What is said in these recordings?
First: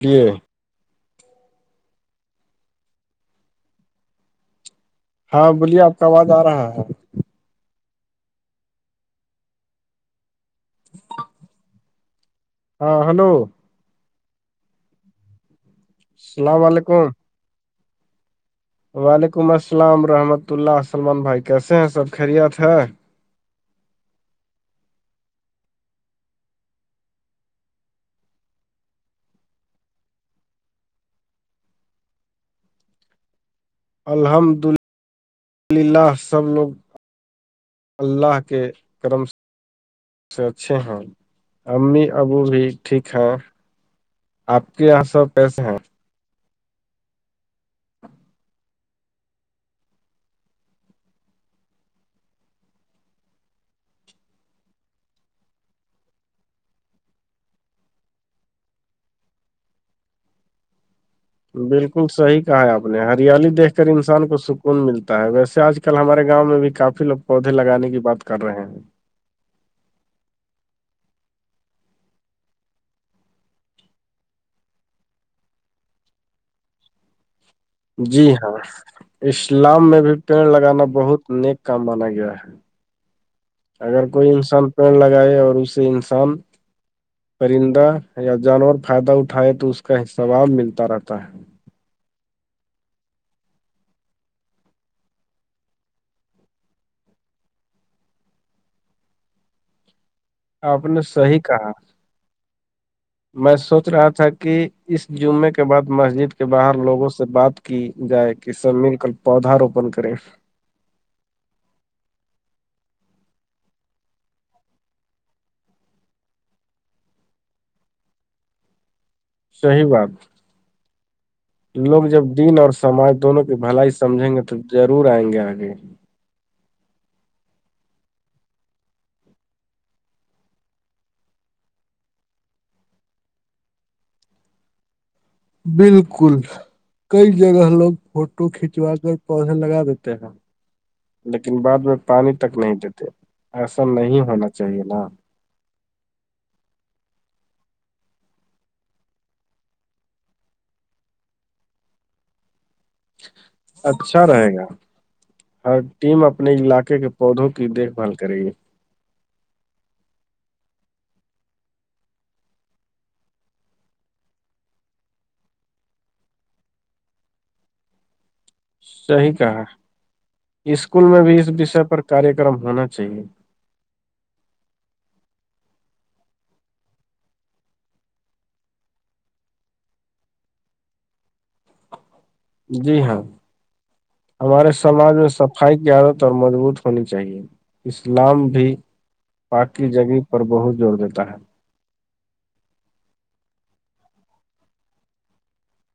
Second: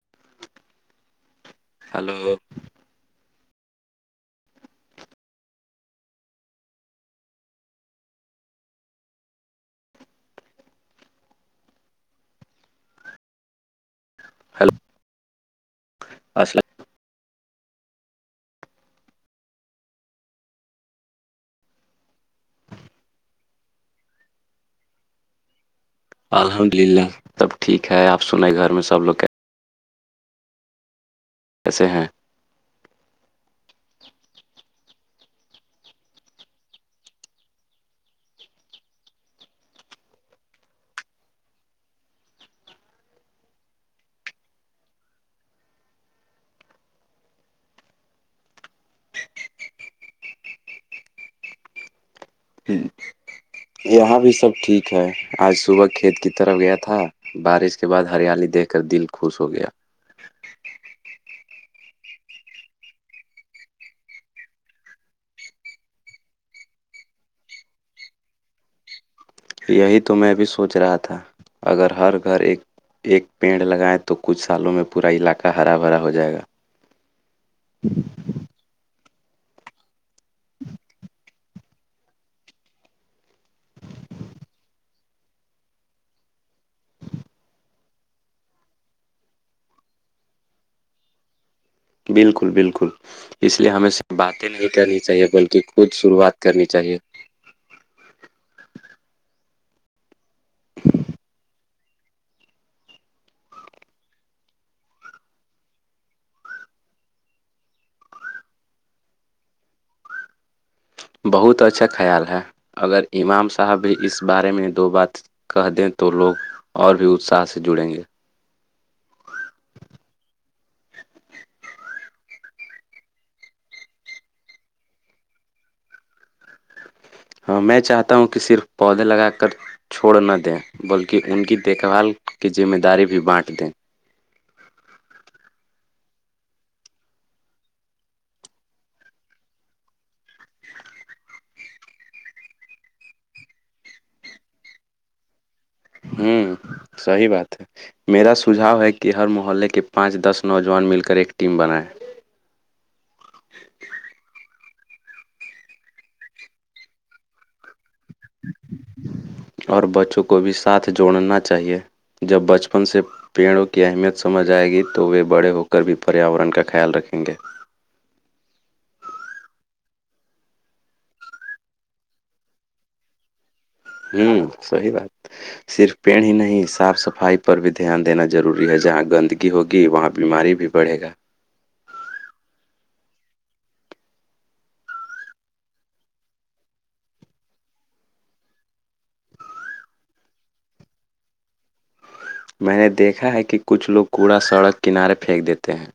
جی hello ہاں بولیے آپ کا آواز آ رہا ہے ہاں ہلو ہیلو السلام علیکم وعلیکم السلام رحمت اللہ سلمان بھائی کیسے ہیں سب خیریت ہے الحمد للہ سب ٹھیک ہے آپ سن گھر میں سب لوگ کیا ایسے ہیں الحمد للہلہ سب لوگ اللہ کے کرم سے اچھے ہیں امی ابو بھی ٹھیک ہیں آپ کے یہاں سو پیسے ہیں یہاں بھی سب ٹھیک ہے آج صبح کھیت کی طرف گیا تھا بارش کے بعد ہریالی دیکھ کر دل خوش ہو گیا بالکل صحیح کہا ہے آپ نے ہریالی دیکھ کر انسان کو سکون ملتا ہے ویسے آج ک کل ہمارے گاؤں میں بھی کافی لوگ پودے لگانے کی بات کر رہے ہیں یہی تو میں بھی سوچ رہا تھا اگر ہر گھر ایک ایک پیڑ لگائیں تو کچھ سالوں میں پورا علاقہ ہرا بھرا ہو جائے گا جی ہاں اسلام میں بھی پیڑ لگانا بہت نیک کام مانا گیا ہے اگر کوئی انسان پیڑ لگائے اور اسے انسان پرندہ یا جانور فائدہ اٹھائے تو اس کا سباب ملتا رہتا ہے بالکل بالکل اس لیے ہمیں سے باتیں نہیں کرنی چاہیے بلکہ خود شروعات کرنی چاہیے آپ نے صحی کہا میں سوچ رہا تھا کہ اس جمعے کے بعد مسجد کے باہر لوگوں سے بات کہ جائے کہ سب مل کر پودا روپن کرے بہت اچھا خیال ہے اگر امام صاحب بھی اس بارے میں دو بات کہ دیں تو لوگ اور بھی اتساہ سے جڑیں گے صحی بات لوگ جب دن اور سماج دونوں کی بھلائی سمجھیں گے تو ضرور آئیں گے آگے ہاں میں چاہتا ہوں کہ صرف پودے لگا کر چھوڑ نہ دیں بلکہ ان کی دیکھ بھال کی ذمہ داری بھی بانٹ دیں بالکل کئی جگہ لوگ فوٹو کھنچوا کر پودے لگا دیتے ہیں لیکن بعد میں پانی تک نہیں دیتے ایسا نہیں ہونا چاہیے نا ہوں سی بات ہے میرا سجھاؤ ہے کہ ہر محلے کے پانچ دس نوجوان مل کر ایک ٹیم بنائیں اچھا رہے گا ہر ٹیم اپنے علاقے کے پودوں کی دیکھ بھال کرے گی اور بچوں کو بھی ساتھ جوڑنا چاہیے جب بچپن سے پیڑوں کی اہمیت سمجھ آئے گی تو وہ بڑے ہو کر بھی پریاورن کا خیال رکھیں گے صی کہا اسکول میں بھی اس وشے پر کاریہ کررم ہونا چاہیے ہوں سی بات صرف پیڑ ہی نہیں صاف سفائی پر بھی دھیان دینا ضروری ہے جہاں گندگی ہوگی وہاں بیماری بھی بڑھے گا جی ہاں ہمارے سماج میں صفائی کی عادت اور مضبوط ہونی چاہیے اسلام بھی پاک کی جگہ پر بہت زور دیتا ہے میں نے دیکھا ہے کہ کچھ لوگ کوڑا سڑک کنارے پھینک دیتے ہیں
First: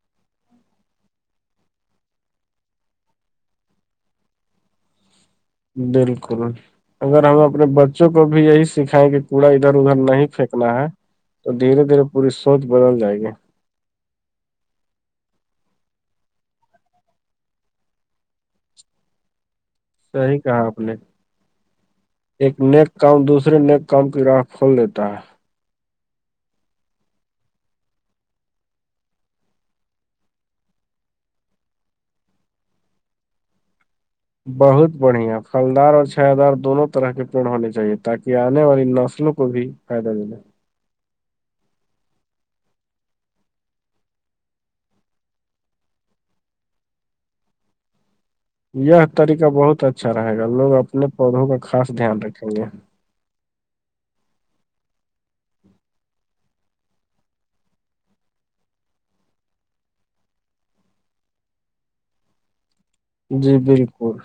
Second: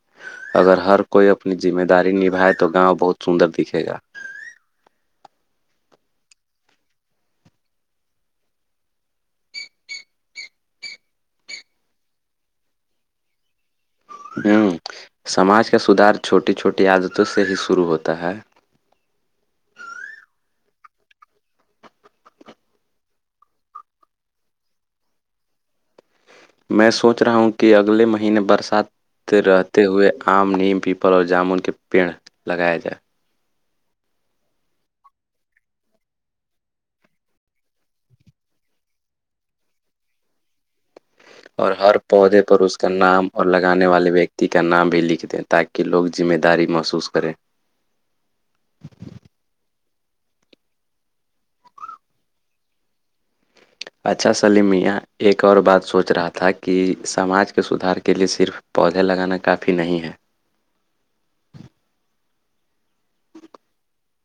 اگر ہر کوئی اپنی ذمہ داری نبھائے تو گاؤں بہت سندر دکھے گا بالکل اگر ہم اپنے بچوں کو بھی یہی سکھائیںنگے کوڑا ادھر ادھر نہیں پھینکنا ہے تو دھیرے دھیرے پوری سوچ بدل جائے گی ہوں سماج کا سدھار چھوٹی چھوٹی عادتوں سے ہی شروع ہوتا ہے صحیح کہا آپ نے ایک نیک کام دوسرے نیک کام کی راہ کھول لیتا ہے میں سوچ رہا ہوں کہ اگلے مہینے برسات رہتے ہوئے آم نیم پیپل اور جامن کے پیڑ لگایا جائے بہت بڑھیا پھلدار اور چھا دار دونوں طرح کے پھل ہونے چاہیے تاکہ آنے والی نسلوں کو بھی فایدہ دےگا اور ہر پودے پر اس کا نام اور لگانے والے ویکتی کا نام بھی لکھ دیں تاکہ کہ لوگ ذمہ داری محسوس کریں یہ طریقہ بہت اچھا رہے گا لوگ اپنے پودوں کا خاص دھیان رکھیں گے اچھا سلیم میاں ایک اور بات سوچ رہا تھا کہ سماج کے سدھار کے لیے صرف پودے لگانا کافی نہیں ہے جی بالکل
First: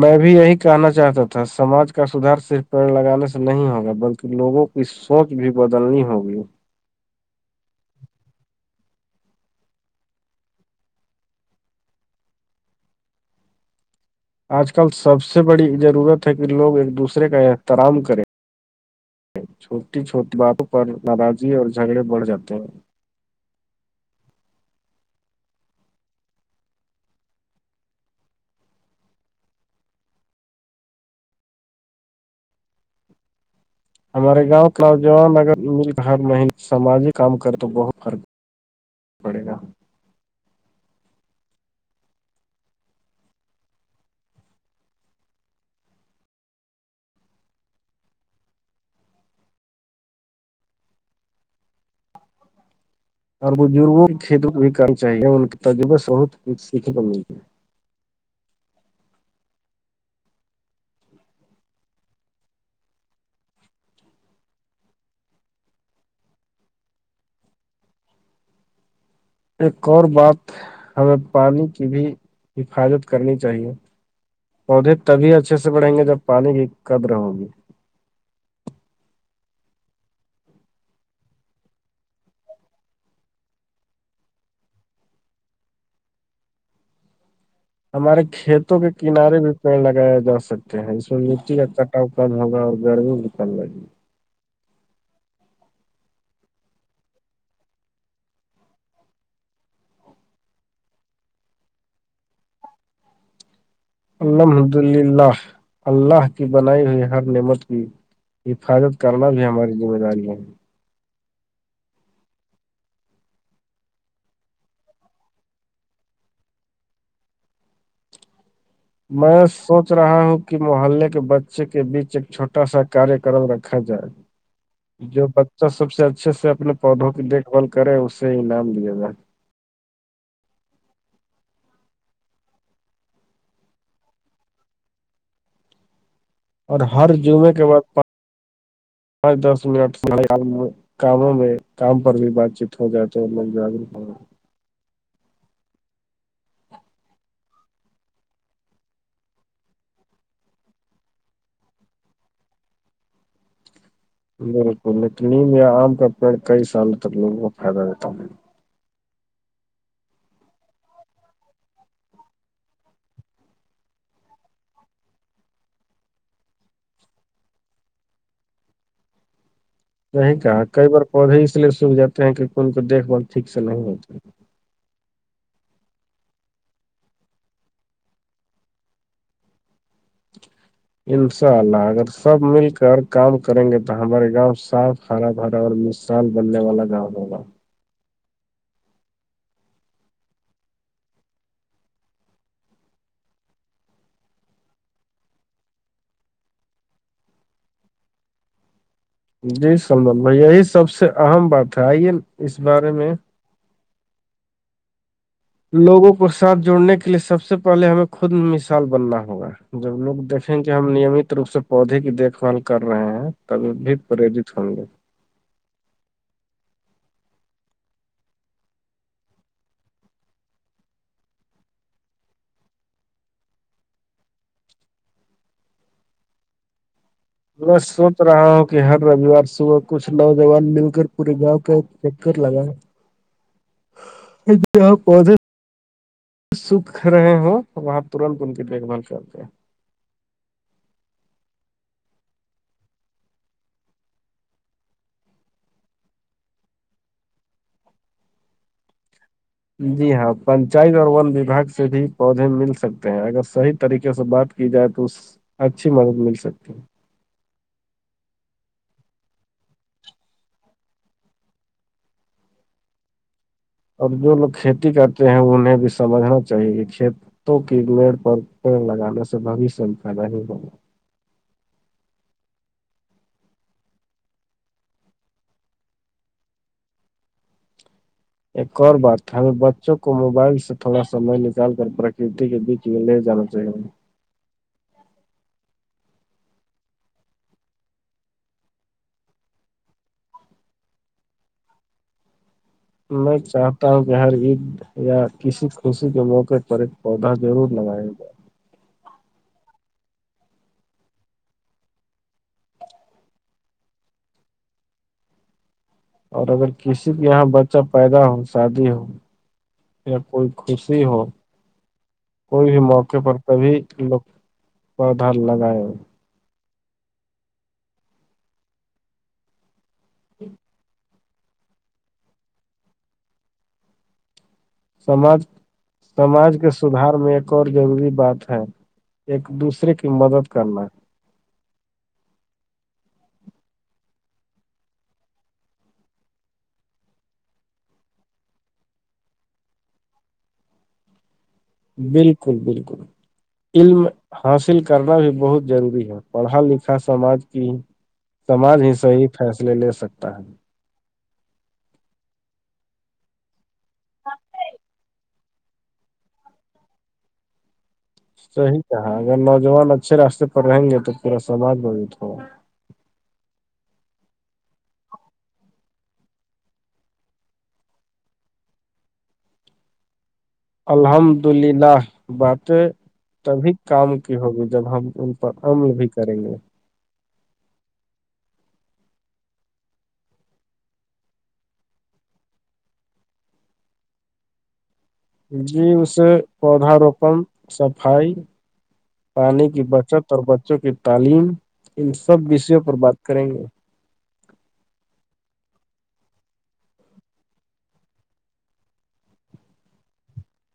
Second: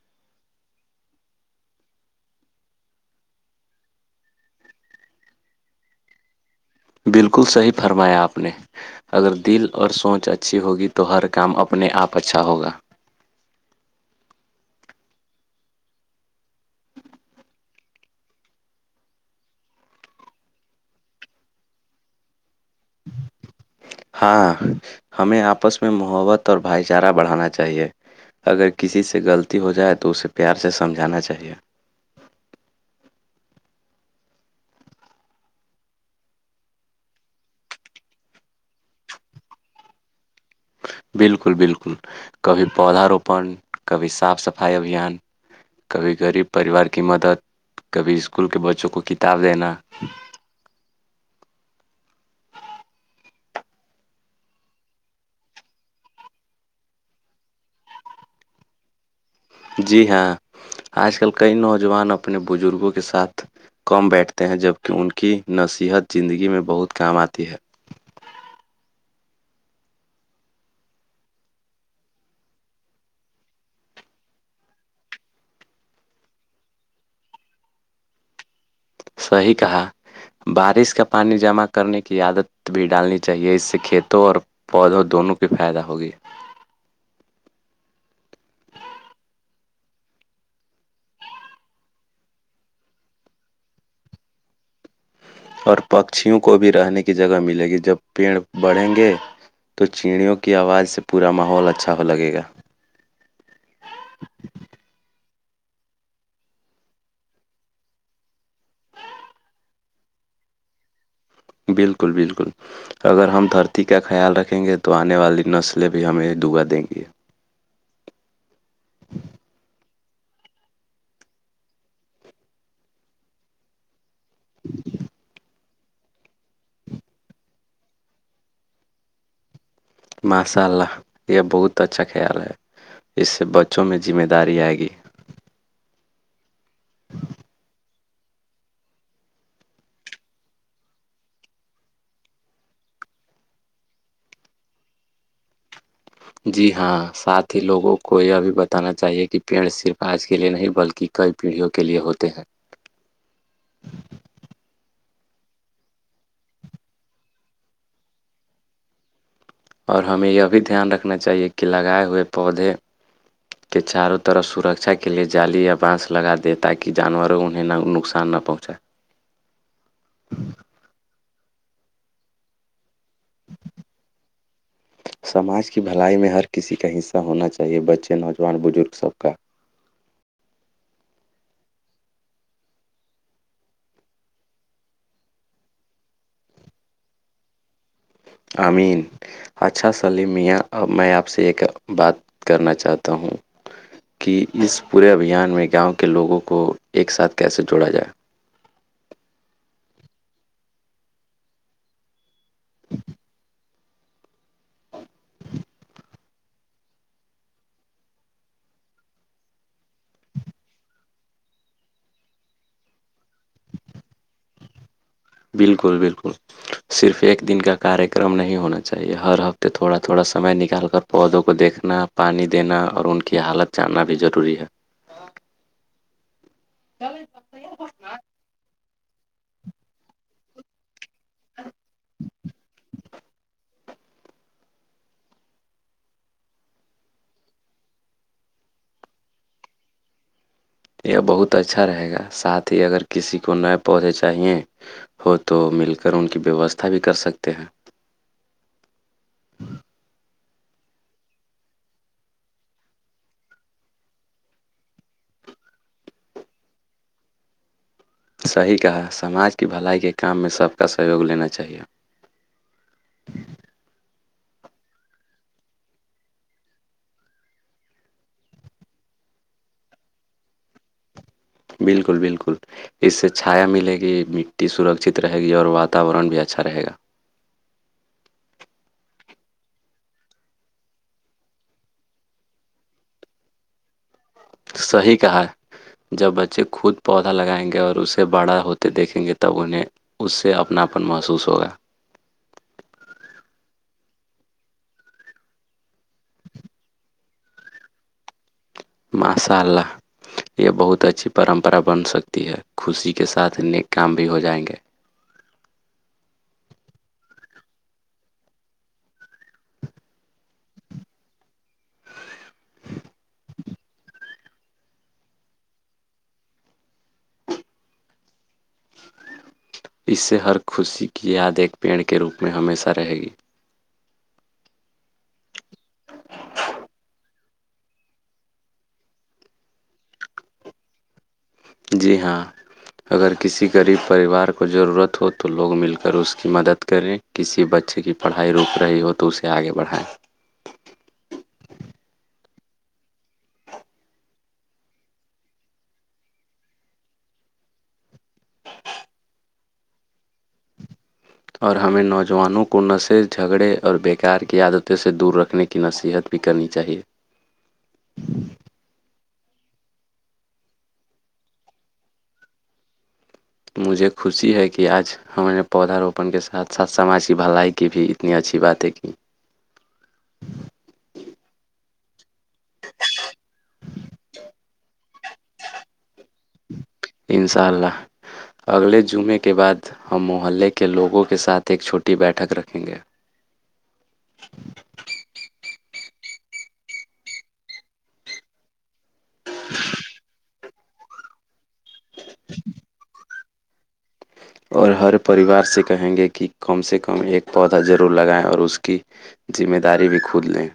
میں بھی یہی کہنا چاہتا تھا سماج کا سدھار صرف پیڑ لگانے سے نہیں ہوگا بلکہ لوگوں کو اس سوچ بھی بدلنی ہوگی بالکل صحیح فرمایا آپ نے اگر دل اور سوچ اچھی ہوگی تو ہر کام اپنے آپ اچھا ہوگا آج کل سب سے بڑی ضرورت ہے کہ لوگ ایک دوسرے کا احترام کریں چھوٹی چھوٹی باتوں پر ناراضی اور جھگڑے بڑھ جاتے ہیں ہاں ہمیں آپس میں محبت اور بھائی چارہ بڑھانا چاہیے اگر کسی سے غلطی ہو جائے تو اسے پیار سے سمجھانا چاہیے ہمارے گاؤں نوجوان اگر مل کر سماجی کام کرے تو بہت فرق پڑے گا بالکل بالکل کبھی پودا روپن کبھی صاف سفائی ابھیان کبھی غریب پریوار کی مدد کبھی اسکول کے بچوں کو کتاب دینا اور بزرگوں کی کھیت کو بھی کرنا چاہیے ان کی تجرببے سے بہت کچھ سیکھنے ملتی ہے جی ہاں آج کل کئی نوجوان اپنے بزرگوں کے ساتھ کم بیٹھتے ہیں جبکہ ان کی نصیحت زندگی میں بہت کام آتی ہے ایک اور بات ہمیں پانی کی بھی حفاظت کرنی چاہیے پودے تبھی اچھے سے بڑھیں گے جب پانی کی قد رہو گی صیحیح کہا بارش کا پانی جمع کرنے کی عادت بھی ڈالنی چاہیے اس سے کھیتوں اور پودوں دونوں کی فائدہ ہوگی ہمارے کھیتوں کے کنارے بھی پیڑ لگایا جا سکتے ہیں اس میں مٹی کا کم ہوگا اور گرمی بھی کم لگے گی اور پکچھیوں کو بھی رہنے کی جگہ ملے گی جب پیڑ بڑھیں گے تو چیڑیوں کی آواز سے پورا ماحول اچھا ہو لگے گا الحمد للہ اللہ کی بنائی ہوئی ہر نعمت کی حفاظت کرنا بھی ہماری ذمہ داری ہے بالکل بالکل اگر ہم دھرتی کا خیال رکھیں گے تو آنے والی نسلیں بھی ہمیں دعا دیں گی میں سوچ رہا ہوں کہ محلے کے بچے کے بیچ ایک چھوٹا سا کاریکرم رکھا جائے [inaudible] جو بچہ سب سے اچھے سے اپنے پودوں کی دیکھ بھال کرے اس سے انعام لیا جائے ماشاء اللہ یہ بہت اچھا خیال ہے اس سے بچوں میں ذمہ داری آئے گی اور ہر جمعے کے بعد پانچ دس منٹ سارے کاموں میں کام پر بھی بات چیت ہو جائے تو لوگ جاگروک ہو جی ہاں ساتھ ہی لوگوں کو یہ بھی بتانا چاہیے کہ پیڑ صرف آج کے لیے نہیں بلکہ کئی پیڑھیوں کے لیے ہوتے ہیں بالکل ل نیم یا آم کا پیڑ کئی سالوں تک لوگوں کو فائدہ دیتا ہوں اور ہمیں یہ بھی دھیان رکھنا چاہیے کہ لگائے ہوئے پودے کے چاروں طرف سرکشا کے لیئے جالی یا بانس لگا دیں تاکہ جانوروں انہیں نقصان نہ پؤںچ [inaudible] نہیں کہ کئی بار پودے اس لیے سوکھ جاتے ہیں کیونکہ ان کو دیکھ بال ٹھیک سے نہیں ہوتی سماج کی بلائی میں ہر کسی کا حصہ ہونا چاہیے بچے نوجوان بزرگ سب کا انشاء اللہ اگر سب مل کر کام کریں گے تو ہمارے گاؤں صاف کارا بھھرا اور مثال بننے والا گاؤں ہوگا امین اچھا سلیم میاں اب میں آپ سے ایک بات کرنا چاہتا ہوں کہ اس پورے ابھیان میں گاؤں کے لوگوں کو ایک ساتھ کیسے جوڑا جائے جی سمج بھائی یہی سب سے اہم بات ہے آئیے اس بارے میں لوگوں کو ساتھ جوڑنے کے لیے سب سے پہلے ہمیں خود مثال بننا ہوگا جب لوگ دیکھیں گے ہم نیمت روپ سے پودے کی دیکھ بھال کر رہے ہیں تب بھی پریرت ہوں گے بالکل بالکل صرف ایک دن کا کاریہ کررم نہیں ہونا چاہیے ہر ہفتے تھوڑا تھوڑا سمئے نکال کر پودوں کو دیکھنا پانی دینا اور ان کی حالت جاننا بھی ضروری ہے [unintelligible] میں سوچ رہا ہوں کہ ہر رووار صبح کچھ نوجوان مل کر پورے گاؤں کا چر لگا پے سکھ رہے ہ وہاں ترنت ان کی دیکھ بھال کرتے ہیں یہ بہت اچھا رہے گا ساتھ ہی اگر کسی کو نئے پودے چاہییں ہو تو مل کر ان کی ویوستھا بھی کر سکتے ہیں جی ہاں پنچایت اور ون وباگ سے بھی پودے مل سکتے ہیں اگر صحیح طریقے سے بات کی جائے تو اس اچھی مدد مل سکتی ہے صحیح کہا سماج کی بھلائی کے کام میں سب کا سہیوگ لینا چاہیے اور جو لوگ کھیتی کرتے ہیں انہیں بھی سمجھنا چاہیے کہ کھیت تو کی مڑ پر پیڑ لگانے سے بشم فہ نہیں ہوگا بالکل بالکل اس سے چھایا ملے گی مٹی سرکچت رہے گی اور واتاورن بھی اچھا رہے گا ایک اور بات ہے ہمیں بچوں کو موبائل سے تھوڑا سمے نکال کر پرکرتی کے بیچ جیے جانا چاہ گ تو صحیح کہا ہے جب بچے خود پودا لگائیں گے اور اسے بڑا ہوتے دیکھیں گے تب انہیں اس سے اپناپن محسوس ہوگا میں چاہتا ہوں کہ ہر عید یا کسی خوشی کے موقع پر ایک پودا ضرور لگائے گا مساء اللہ یہ بہت اچھی پرمپرا بن سکتی ہے خوشی کے ساتھ ن نیک کام بھی ہو جائیں گے اور اگر کسی کے یہاں بچہ پیدا ہو شادی ہو کوئی خوشی ہو کوئی بھی موقعے پر کبھی لوگ پودا لگائے ہو اس سے ہر خوشی کی یاد ایک پیڑ کے روپ میں ہمیشہ رہے گی سماج سماج کے سدھار میں ایک اور ضروری بات ہے ایک دوسرے کی مدد کرنا جی ہاں اگر کسی غریب پریوار کو ضرورت ہو تو لوگ مل کر اس کی مدد کریں کسی بچے کی پڑھائی روک رہی ہو تو اسے آگے بڑھائیں بالکل بالکل علم حاصل کرنا بھی بہت ضروری ہے پڑھا لکھا سماج کی سماج ہی صحی فیصلے لے سکتا ہے اور ہمیں نوجوانوں کو نشل جھگڑے اور بیکار کی عادت سے دور رکھنے نہ صحت بھی کرنی چاہیے صحیح کہا اگر نوجوان اچھے راستے پر رہیں گے تو پورا سماج بوت ہوا مجھے خوشی ہے کہ آج ہمار نے پودا روپن کے ساتھ ساتھ سماج کی بھلائی کی بھی اتنی اچھی بات ہے کہ الحمد للہ باتیں تبھی کام کی ہوگی جب ہم ان پر عمل بھی کریں گے انشاء اللہ اگلے جمعے کے بعد ہم محلے کے لوگوں کے ساتھ ایک چھوٹی بیٹھک رکھیں گے جی اسے پودا روپن صفائی پانی کی بچت اور بچوں کی تعلیم ان سب وشیوں پر بات کریں گے اور ہر پریوار سے کہیں گے کہ کم سے کم ایک پودا ضرور لگائیں اور اس کی ذمہ داری بھی کھود لیں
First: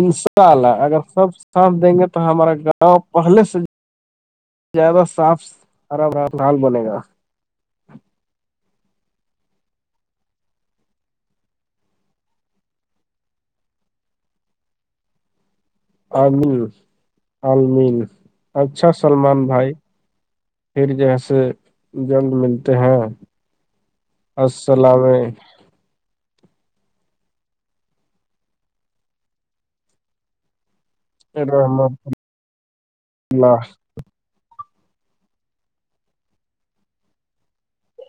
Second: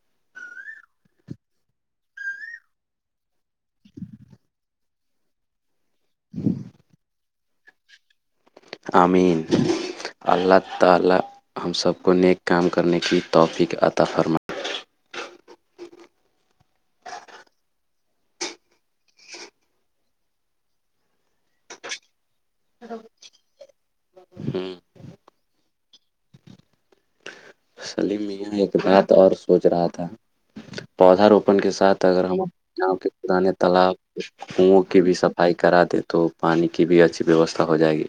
انشاء اللہ اگر سب ساتھ دیں گے تو ہمارا گاؤں پہلے سے زیادہ صاف آرام آرام حال بنے گا امین اللہ تعالی ہم سب کو نیک کام کرنے کی توفیق عطا فرما عمل آمین اچھا سلمان بھائی پھر جیسے جلد ملتے ہیں السلام سلی م بات اور سوچ رہا تھا پودا روپن کے ساتھ رحمت اگر ہم اپنے گاؤں کے پرانے اللہ تالاب کنوں کی بھی صفائی کرا دیں تو پانی کی بھی اچھی ویوستھا ہو جائے گی